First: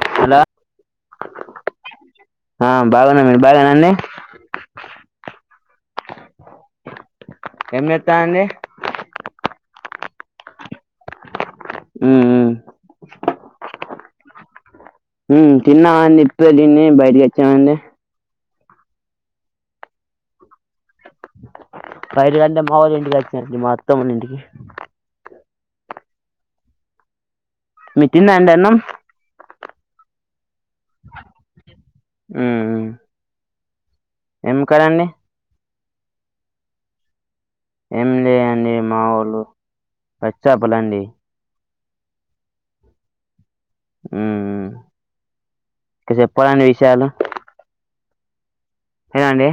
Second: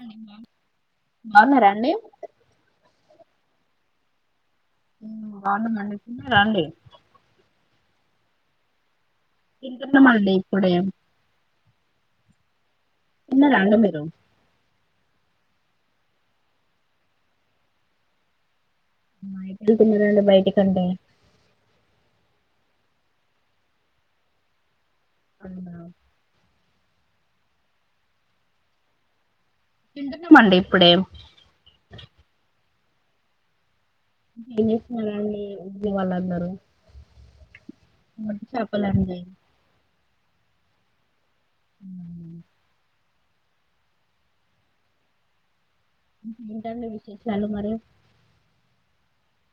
అండి హలో బాగున్న బాగున్నారా అండి ఆ బాగున్నా మీరు బాగేనా అండి హు బాగున్నామండి తిన్నారా అండి ఏం చేత్తాలండి తింటున్నామండీ ఇప్పుడే ఉహు హు తిన్నారా అండి మీరు తిన్నావా అండి ఇప్పుడే తిన్ని బయటకి వచ్చామండి ఎటు వెళ్తున్నారండి బయటికి అంటే పైరు అంటే మా వాళ్ళ ఇంటికి వచ్చినారండి మా అత్తమ్మని ఇంటికి అవు నా ఉడికిందా అండి అన్నం తింటున్నామండీ ఇప్పుడే ఉమ్ ఉమ్ ఏం కదండి చేస్తునారని వాళ్ళు అన్నారు ఎంలే అండి మావలు పచ్చా పలండి ఉ హు ఉ ఉ ఏంటండీ విశేషాలు మరి ఎదండడి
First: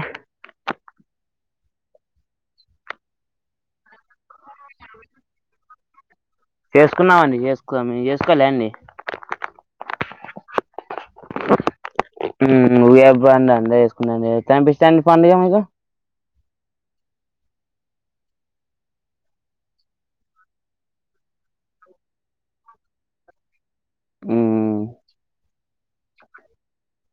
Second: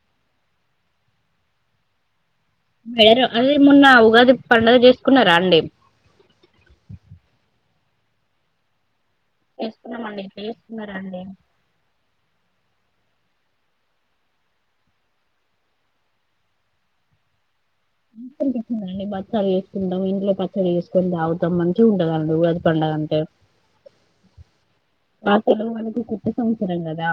వేరు అది మొన్న ఉగాది పడుగ చేసుకున్నారా అండి చేసుకున్నామండి చేసుకుం మీ చేసుకోలే అండి చేసుకున్నామండి ఎట్లా చేసుకున్నారండి ఊ పండగ అండి వేసుకున్నాండి కనిపిస్తాండి పండుగ మీకు భక్షాలు భక్షాలు చేసుకున్నాం ఇంట్లో పచ్చళ్ళు చేసుకొని తాగుతాం మంచిగా ఉంటండి ఉగాది పండగ అంటే ఉమ్ ఉగాది అంటే కొత్త సంవత్సరం కదా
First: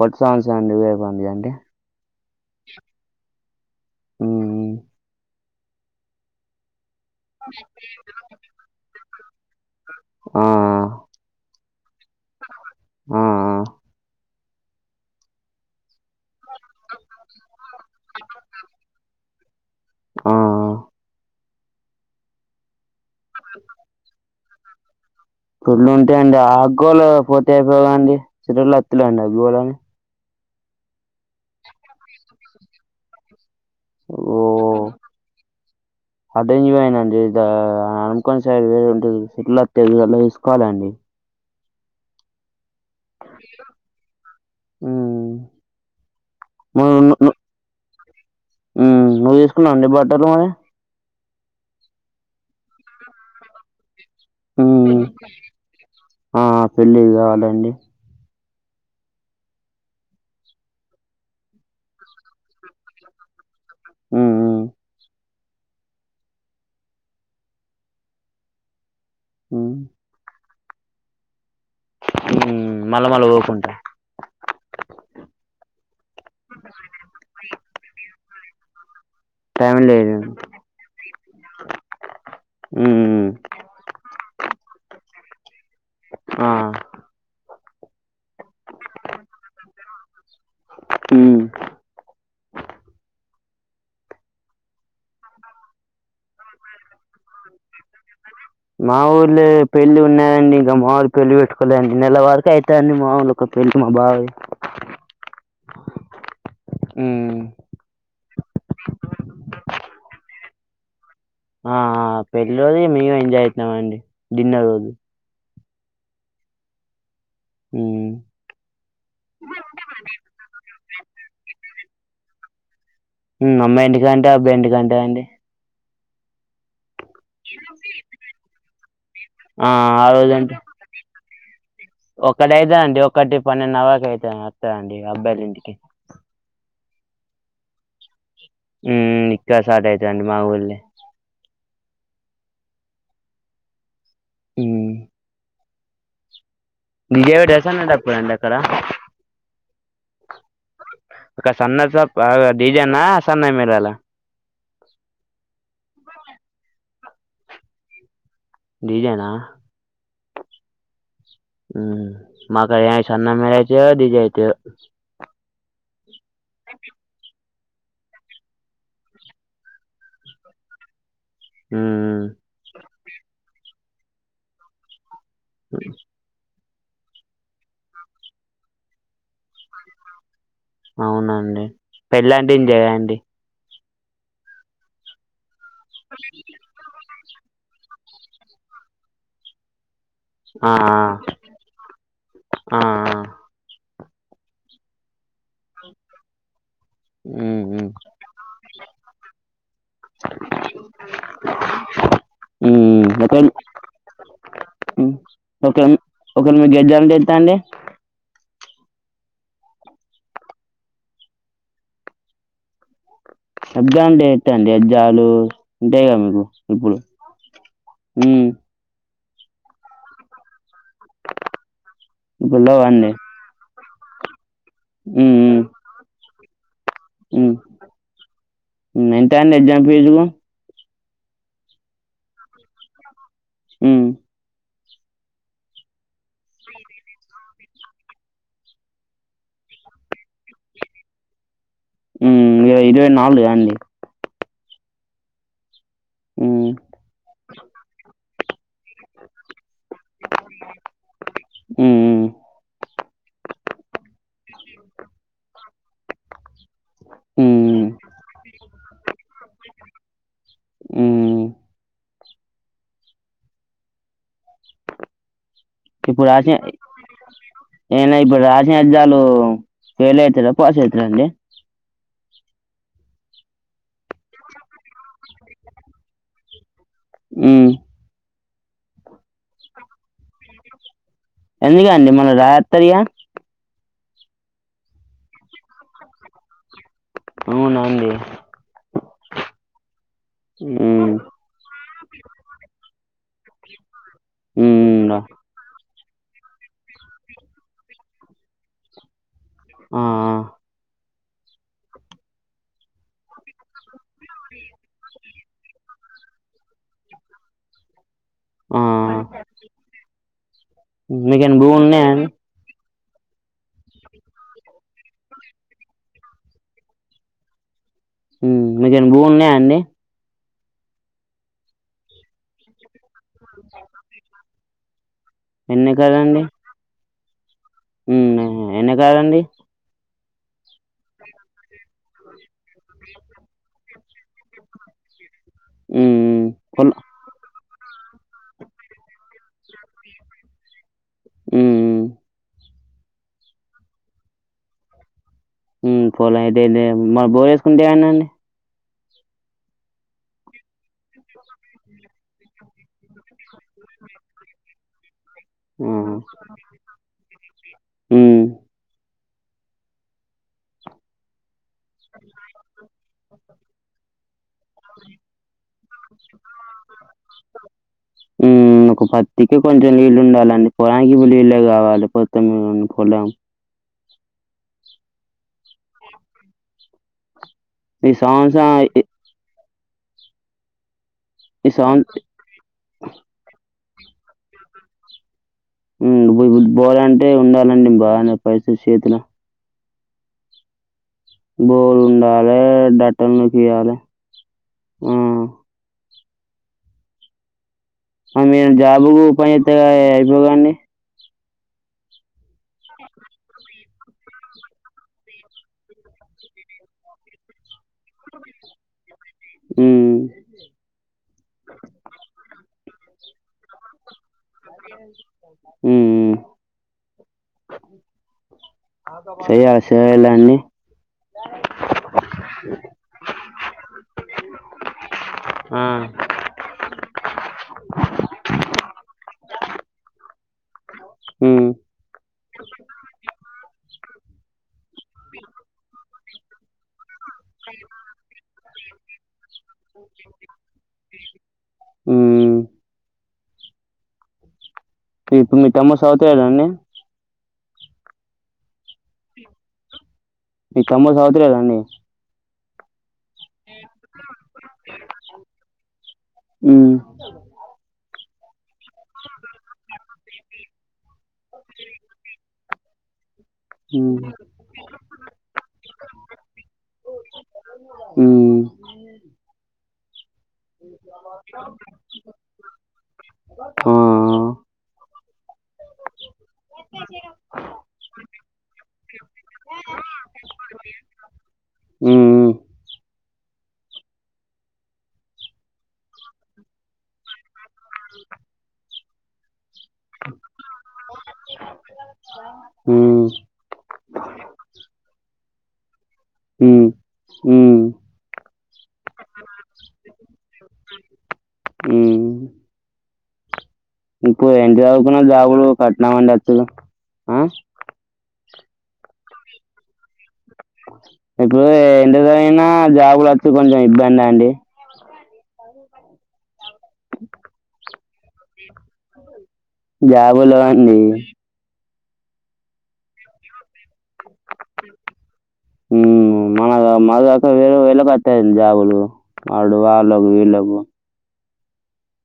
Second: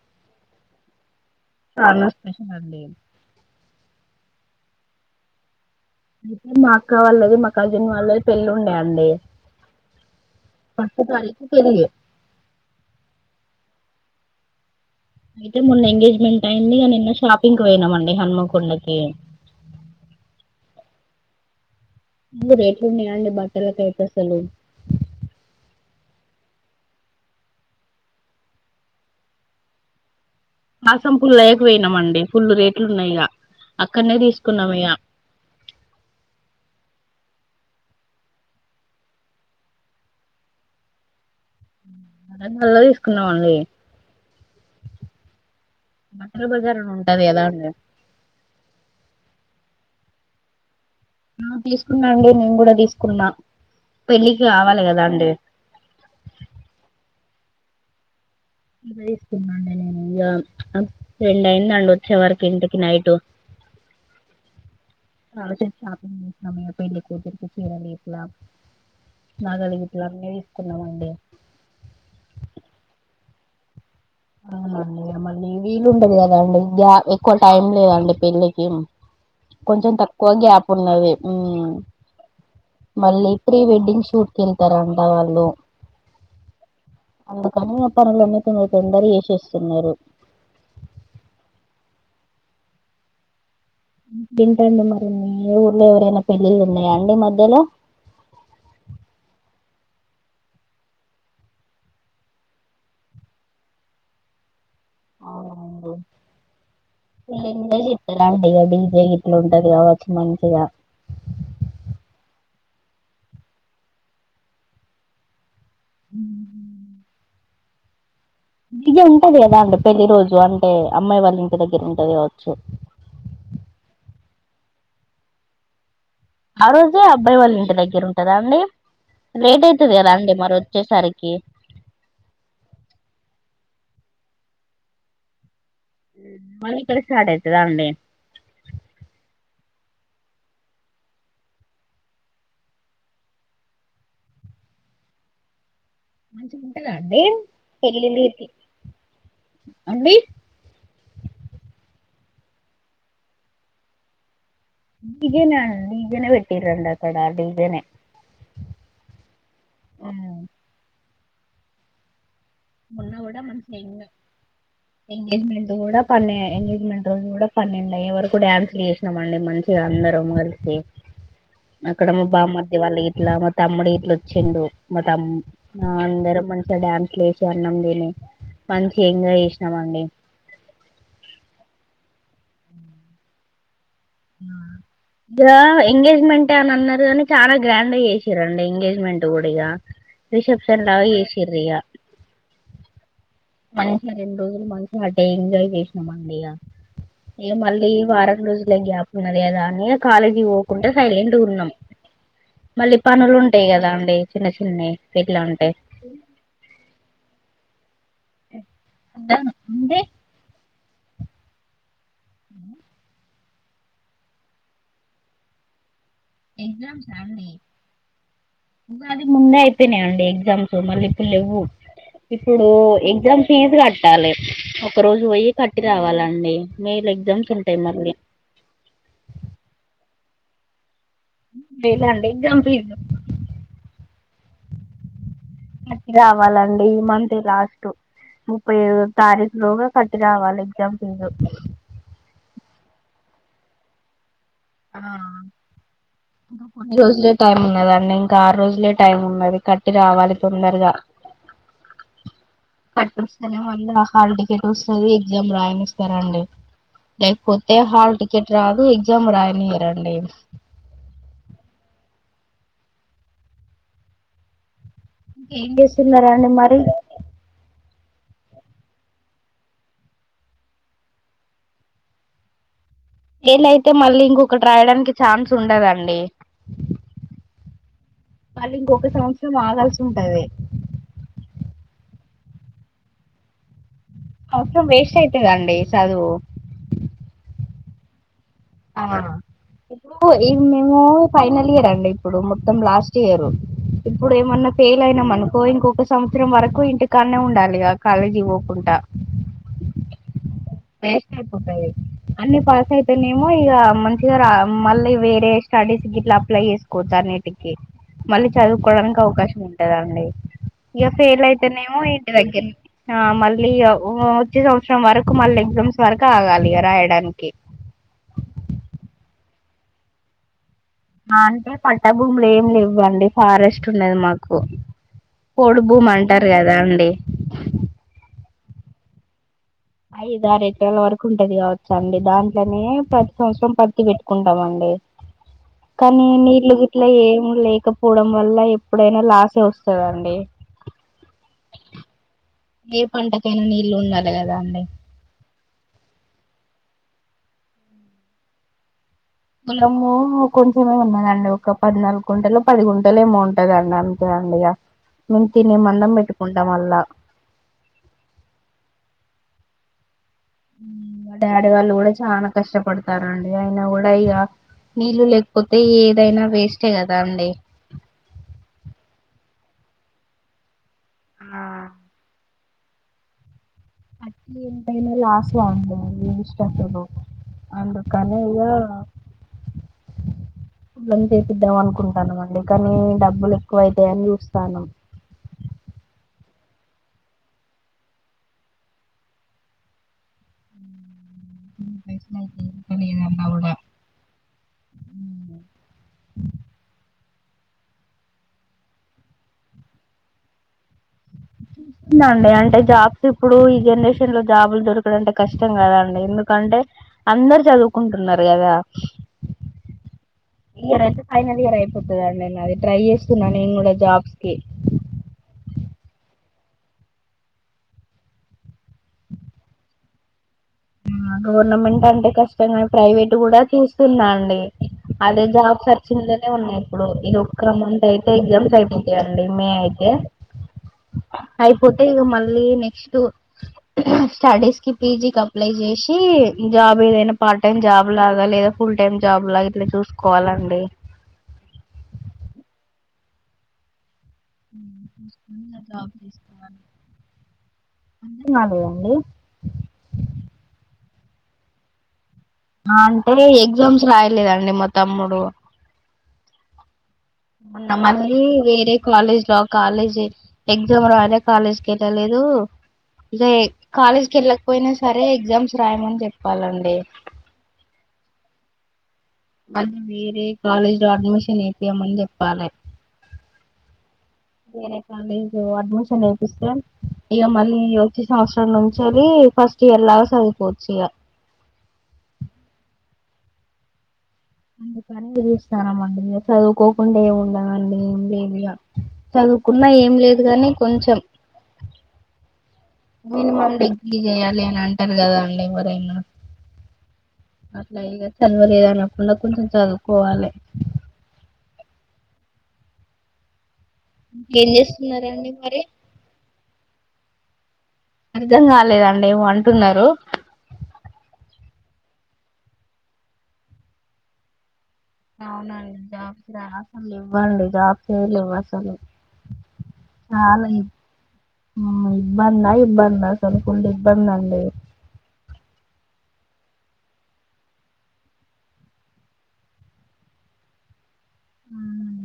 కొత్త సంవత్సరం ఉగాది పండుగ అంటే చాలా స్పెషల్ అండి ఉ అయితే మా అక్క వాళ్ళది మా కల్జన్ వాళ్ళది పెళ్ళి ఉండేయండి ఆ ఫస్ట్ తారీకు పెళ్లి ఆ ఆ అయితే మొన్న ఎంగేజ్మెంట్ అయింది కాని మొన్న షాపింగ్ పోయినామండి హన్మకొండకి ఆ ఆ ఫుల్లు రేట్లు ఉన్నాయండి బట్టలకు అసలు పడ్లు ఉంటాయిండి ఆగ్గోలు పోతే అయిపోవండి చిరలు అత్తులేండి ఆగ్గోళని మాసం పుల్లు లేయకపోయినామండి పుల్లు రేట్లు ఉన్నాయిగా అక్కడనే ఓ తీసుకున్నాను గా అనుముకొని సైడ్ వేంట సిట్లు తెలా తీసుకోవాలండి వరంగల్ తీసుకున్నామండి ఉమ్. బట ల బజారు నువ్వు ఉంటది కదండీ తీసుకున్నారా బట్టలండి నా తీసుకున్నా అండి నేను కూడా తీసుకున్నా పెళ్ళికి కావాలి కదా అండి ఆ పెళ్ళి కావాలండి తీసున్నాండి నేను రెండు అయిందండి వచ్చే వరకు ఇంటికి నైటు ఉ ఉ చాల సేపు షాపింగ్ చేసినాం కూతురుకి చీరలు తీసుకున్నాం ఉమ్. నగలు గిట్ట అన్ని తీసుకున్న మండి కిటికీ సౌండ్ మళ్ళీ వీలుండదు కదండి ఎక్కువ టైం లేదండి పెళ్ళికి టైం కొంచెం లేదు తక్కువ గ్యాప్ ఉన్నది ఉమ్, మళ్ళీ ప్రీ వెడ్డింగ్ షూట్ కి వెళ్తారా అంట వాళ్ళు ఆ పనులునే తొందరగా ఏ చేేస్తున్నారు ఉ వింటండి మరి ఊర్లో ఎవరైనా పెళ్ళి లూ ఉన్నాయాండి మరి మావోల్లె పెళ్లి ఉన్నాయంండి ఇంకా మామలు పెళ్లి పెట్టుకోలేండి నెల వరకు అవుతా అండి మాముూలు ఒక పెళ్లి మా బావది ఆ ఉండు హ్మ్. గట్ అండి డీజే గిట్ల ఉంటది కావచ్చు మంచిగా ఆ ఆ పెళ్లి రోజు మేము ఎంజాయ్ అవుతున్నామండి డిన్నర్ రోజు ఉ ఉ ఈ గ ఉంటది కదా అండి పెళ్లి రోజు అంటే అమ్మాయి వాళ్ళ ఇంటి దగ్గర ఉంటది కావచ్చు అమ్మాయి ఇంటికాంట అబ్బాయియింటికాంటండీ ఆ రోజే అబ్బాయి వాళ్ళ ఇంటి దగ్గర ఉంటదా అండి లేట్ ఆ! అవుతుది కదా అండి మరి వచ్చేసరికి ఈ ఒకక్కడ అవుద అండి ఒకటి పన్నెండు అవక అవుతు వస్తాండి అబ్బాయిల ఇంటికి మళ్ళీ ఇక్కడ స్టార్ట్ అవుతే దాండి హ్మ్ ఇక్క స్టార్ట్ అవుతుండి మా ఊళ్ర్ళ హ్మ్ మంచిగా ఉంటదండి డీజే పెడతారా సన్నడప్పుడండి పెళ్లికి అక్కడ? అండి ఒక సన్నస డీజన్న సన్నాయి మీరాల ఈగేనే అడి డీజేనే పెట్టటిరం అక్కడ డీజేనే డీజేనా ఆ హ్మ్మ్ మొన్న కూడా మనష అయితయో. ఎంగేజ్మెంట్ కూడా పన్నె ఎంగేజ్మెంట్ రోజు కూడా పనిడ్యూయయేవరకు వరకు డ్యాన్సులు వేసినమండీ మంచిగా అందరం కలిసి అక్కడ హ్మ్. మా బామ్మదివాలా వాళ్ళ ఇట్లా మ తమ్ముడు గట్ల వచ్చిండు మ తం అందరు మంచిగా డ్యాన్స్ జ అన్నందిని మంచి ఎంజాయ్ చేసినామండి ఔనండి పెళ్లంటే జెయ్యండి ఇగ ఎంగేజ్మెంటె అని అన్నారు గాని చాలా గ్రాండ్ గా చేసిరండి ఎంగేజ్మెంట్ కూడిగా ఆ! రిసెప్షన్ ఆ! లాగా చేేసిర్రిగ ఆ! ఆ! మనుషి రెండు రోజులు మనుషి అంటే ఎంజాయ్ జేసినామండిగ ఇగ హ్మ్. మళ్ళీ హ్మ్. వారం రోజులే గ్యాపున్నది కదా అని కాలేజీ పోకుండ సైలెంటుగున్నాం మళ్ళీ హ్మ్ ఒకల్ పనులుంటాయి కదా అండి చిన్న చిన్నవి పెళ్ళ అంటే మీ గడ్జాలంటే ఎంత అండి ధను ఉండే సజ్జా అంటే ఎంత అండి అజ్జాలు డేగ మీకు ఇప్పుడు ఎగ్జామ్స్ మ్మ్ అది ముందే అయిపోయినాయండి ఎగ్జామ్స్ మళ్ళీ ఇప్పుడు ఇవ్వు ఇప్పుడు లేవా అండి ఎగ్జామ్స్ చేసి కట్ కట్టాలి ఒక రోజు హ్మ్ పోయి హ్మ్ కట్టి రావాలండి మే లో ఎగ్జామ్స్ ఉంటాయి మళ్ళీ ఎంతండి ఎక్సమ్ ఫీజు ముప్పై వేలండి ఎక్సమ్ ఫీజు హమ్మ్ గవాలండి ఈ మంత్స్ లాస్ట్ ముప్పై ఐద తారీఖు లోగా కట్టి రావాలి ఎగ్జామ్ ఫీజు ఉ ఇ ఇరవై నాలుగు అండి ఇంకా హ్మ్ కొన్ని రోజులు టైం ఉన్నదండి ఇంకా ఆరు రోజులు లే టైం ఉన్నది కట్టి రావాలి తొందరగా హ్మ్ కట్టి వస్తె నేమో మళ్ళ హాల్ టికెట్ వస్తుంది ఎగ్జామ్ రాయనిస్తా రండి లేకపోతే హ్మ్ హాల్ టికెట్ రాదు ఎగ్జామ్ రాయలే లేరండి హ్మ్ ఏం చేస్తున్నారండి మరి నేను ఇప్పుడు రాసిన ఎగ్జామ్స్ ఫెయిల్ అయితానా పాస్ అవుతానండి ఫెయిల్ అయితే మళ్ళీ ఇంకొకటి రాయడానికి ఛాన్స్ ఉండదండి ఉమ్ మళ్ళీ ఒక సంవత్సరం ఆగాల్సి ఉంటాది ఎందుకండి మల్లా రాత్రయగా ఫస్ట్ వేస్ట్ అయితాది కదండి చదువు అవునవునులేండి ఆ ఇప్పుడు మేము హ్మ్ ఫైనల్ ఇయర్ అండి ఇప్పుడు మొత్తం లాస్ట్ చేయరు ఇప్పుడు ఏమన్నా ఫెయిల్ హ్మ్ అయినాం అనుకో ఇంకొక సంవత్సరం వరకు ఇంటికానే ఉండాలిగా కాలేజీ కి పోకుండా ఆ వేస్ట్ అయిపోతాయి అన్ని పాస్ అయితేనేమో ఇక మంచిగా రా మళ్ళీ వేరే స్టడీస్ ఇట్లా అప్లై చేసుకోవచ్చు అన్నిటికి మళ్ళీ చదువుకోవడానికి ఆ అవకాశం ఉంటదండి. ఇక ఫెయిల్ మీకేమన్న భూములు అయితేనేమో ఉన్నాయా అండి ఇంటి దగ్గరె ఆ మళ్ళీ వచ్చే సంవత్సరం వరకు మళ్ళీ [unintelligible] ఆగాలి ఇగ రాయడానికి మీకేమన్న భూములు ఉన్నాయా అండి అంటే పట్టాభూములు ఏమి లేవ్వండి ఫారెస్ట్ ఉందండి మాకు పోడు భూమి అంటారు కదా అండి మ్మ్ ఎన్ని కాలండి ఐదు, ఆరు ఎకరాల వరకు ఉంటది కావచ్చ అండి దాంట్లోనే ప్రతి సంవత్సరం ప తీ పెట్టుకుంటామండి ఉమ్, కానీ ఉమ్, నీళ్లు పొల్ గిట్ల ఏం లే పోవడం వల్ల ఎప్పుడైనా లాసే వస్తదండి ఉమ్, ఉమ్, ఏ పంటకైనా నీళ్ళు ఉండాలి కదా అండి మ్మ్ పోల అయితే [unintelligible] మన బోర్ వేసుకుంటే ఏమైందండీ పొలము కొంచెమే ఉన్నదండి ఒక పద్నాలుగు గుంటలు పది గుంటలు ఏమో ఉంటందండి అంతే [unintelligible] మేము తిని మందం పెట్టుకుంటాం అల్లా డాడీ వాళ్ళు కూడా చాలా కష్టపడతారండి అయిన కూడా ఇగ నీళ్లు లేకపోతే ఏదైనా వేస్టే కదా అండి మ్మ్ ఒక పది [unintelligible] కొంచెం నీళ్ళు ఉండాలండి పొలానికి నీళ్లే ఆ కావాలి పొత్తం పొలం ఎంతైనా లాసే అండి నీళ్లు లేని ఈ సంవత్సరం అందుకనిగా ఈ [unintelligible] ఈ ఏపిద్దాం సంవత్సరం అనుకుంటాను అండి కానీ డబ్బులు ఎక్కువ అవుతాయని చూస్తానం బోర్ అంటే ఉండాలండి బాగానే పైసలు చేతిలో బోరూ పైసలు ఉండాలి అయితయో లేదో [unintelligible] అన్నా వేపియాలి మ్మ్ కూడా మీరు జాబుకు ఉపాయం చెప్తే అయిపోవు కదండీ [unintelligible] అంటే జాబ్స్ ఇప్పుడు జనరేషన్ లో జాబులు దొరకడంటే కష్టం కదండి ఎందుకంటే అందరు చదువు టున్నారు కదా, ఉమ్. ఇయర్ అయితే సెకండియర్ అయిపోతుందిండి నాది ట్రై చేస్తున్న నేను కూడా జాబ్స్ కి మ్మ్ చేయాలి చేయాలండి గవర్నమెంట్ అంటే కష్టంగాని ప్రైవేట్ కూడా చూస్తున్నా అండి అదే జాబ్ ఆ సెర్చింగ్ లోనే ఉన్నా ఇప్పుడు ఇది ఒక్క మంత్ అయితే ఎగ్జామ్స్ అయిపోంది [unintelligible] మే అయితే హ్మ్. అయిపోతే ఇక మళ్ళీ నెక్స్ట్ స్టడీస్ కి పీజీ కి చేసి జాబ్ ఏదైనా పార్ట్ టైమ్ జాబ్ లాగా లేదా ఫుల్ టైమ్ జాబ్ లాగా ఇట్లా చూసుకోవాలండి మ్మ్ ఇప్పుడు మీ తమ్ముడు జాబ్ చదువుతలేడా అండి చూసుకోవాలి [unintelligible] మీ తమ్ముడు చదువుత లేదా అండి అంటే ఎగ్జామ్స్ రాయలేదండి మా తమ్ముడు మ్మ్ [unintelligible] వేరే కాలేజ్ లో కాలేజ్ ఎక్జామ్ రాయలే కాలేజ్ కి వెళ్ళలేదు ఇగా ఏ కాలేజ్ హ్మ్. కు వెళ్ళకపోయినా సరే ఎగ్జామ్స్ రాయమని చెప్ ప్పలండి హు మ్ అది వేరే కాలేజ్ లో అడ్మిషన్ వేపియమని చెప్పాలే ఆ వేరే కాలేజ్ అడ్మిషన్ చేపిస్తే ఇగా మళ్ళీ వచ్చే సంవత్సరం నుంచెలి ప ఫస్ట్ ఇయర్ లాగ చదువుకోవచ్చు ఇగ మ్ హు అన్ని ప్లానింగ్ చేస్తానమండి ఇగా చదువుకోకుండా ఎం ఉం [inaudible] చదువుకున్నా ఏం లేదు కానీ కొంచెం హ్మ్. మినిమం డిగ్రీ చేయాలి అని అంటారు కదా అండి ఎవరైనా హు అట్లా ఇగ చదవలేదు అనకుండా కొంచెం చదువుకోవాలి [inaudible] ఇప్పుడు ఏం ఎంత చదువుకున్న చేస్తున్నారండి జాబులు మరి కష్టమండి వచ్చుడు ఆ అర్ధం కాలేదండి ఏమో అంటున్నారు ఇప్పుడు ఎంతచదివినా జాబులు వచ్చుడు కొంచెం ఇబ్బందే అండి అవునండి జాబ్ అసలు ఇవ్వండి జాబ్ చేయలేవు అసలు జబుల్ లెవ్వండి ఆ ఇబ్బంద ఇబ్బంద అసలకు ఫుల్ ఇబ్బంది అండి హ్మ్. మన మగకా వరు వెళ్ళకు వస్తాయండి జాబలు వాడు వాళ్ళకు వీళ్ళలకు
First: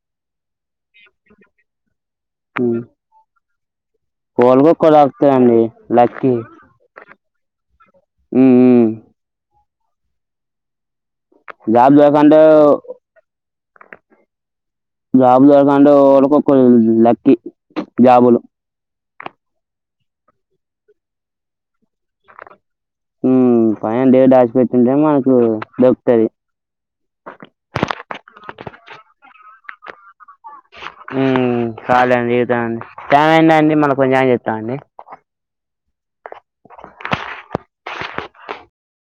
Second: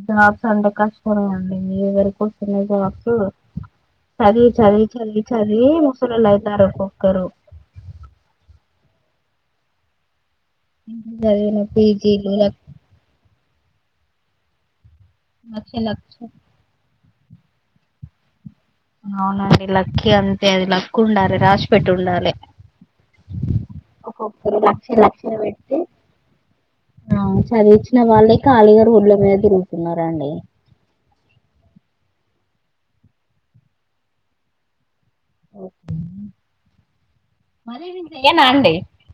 జాబ్స్ అంటే కష్టమే అండి మీరు ఎవరికి వస్తున్నయ్ హ్మ్. జాబ్స్ చదివి చదివి కోలుకొక్క చదివి తాకుతుందండి చదివి లక్కీ ముసళ్ళోలైతళ్ళు ఒకొక్కరు ఇంత చదివిన జబ్ జాబ్స్ పీజీలు అంటే లక్ జాబులు లక్ష జాబులు అంటే లక్ష ఎవలకో ఒక్కలకు లక్కకి జాబులు అవునండి లక్కీ అంతే అది లక్ ఉండాలే రాసి పెట్టి ఉండాలే ఉమ్, పైన దేవుడు ఒకొక్కలు దాచిపెట్టింటే లక్షలు మనకు లక్షలు పెట్టి దొరుకుతుంది ఆ చదివిచ్ న్న వాళ్ళే ఖాళీగారు రోడ్ల మీద దిరుగుతున్నారండి హు కాలిగానే తిరుగుతాళ్లు టైమయిండండి మళ్ళ కొంచెం అయినంకా చెత్త అండి మళ్ళి నిను చెయ్యన అండి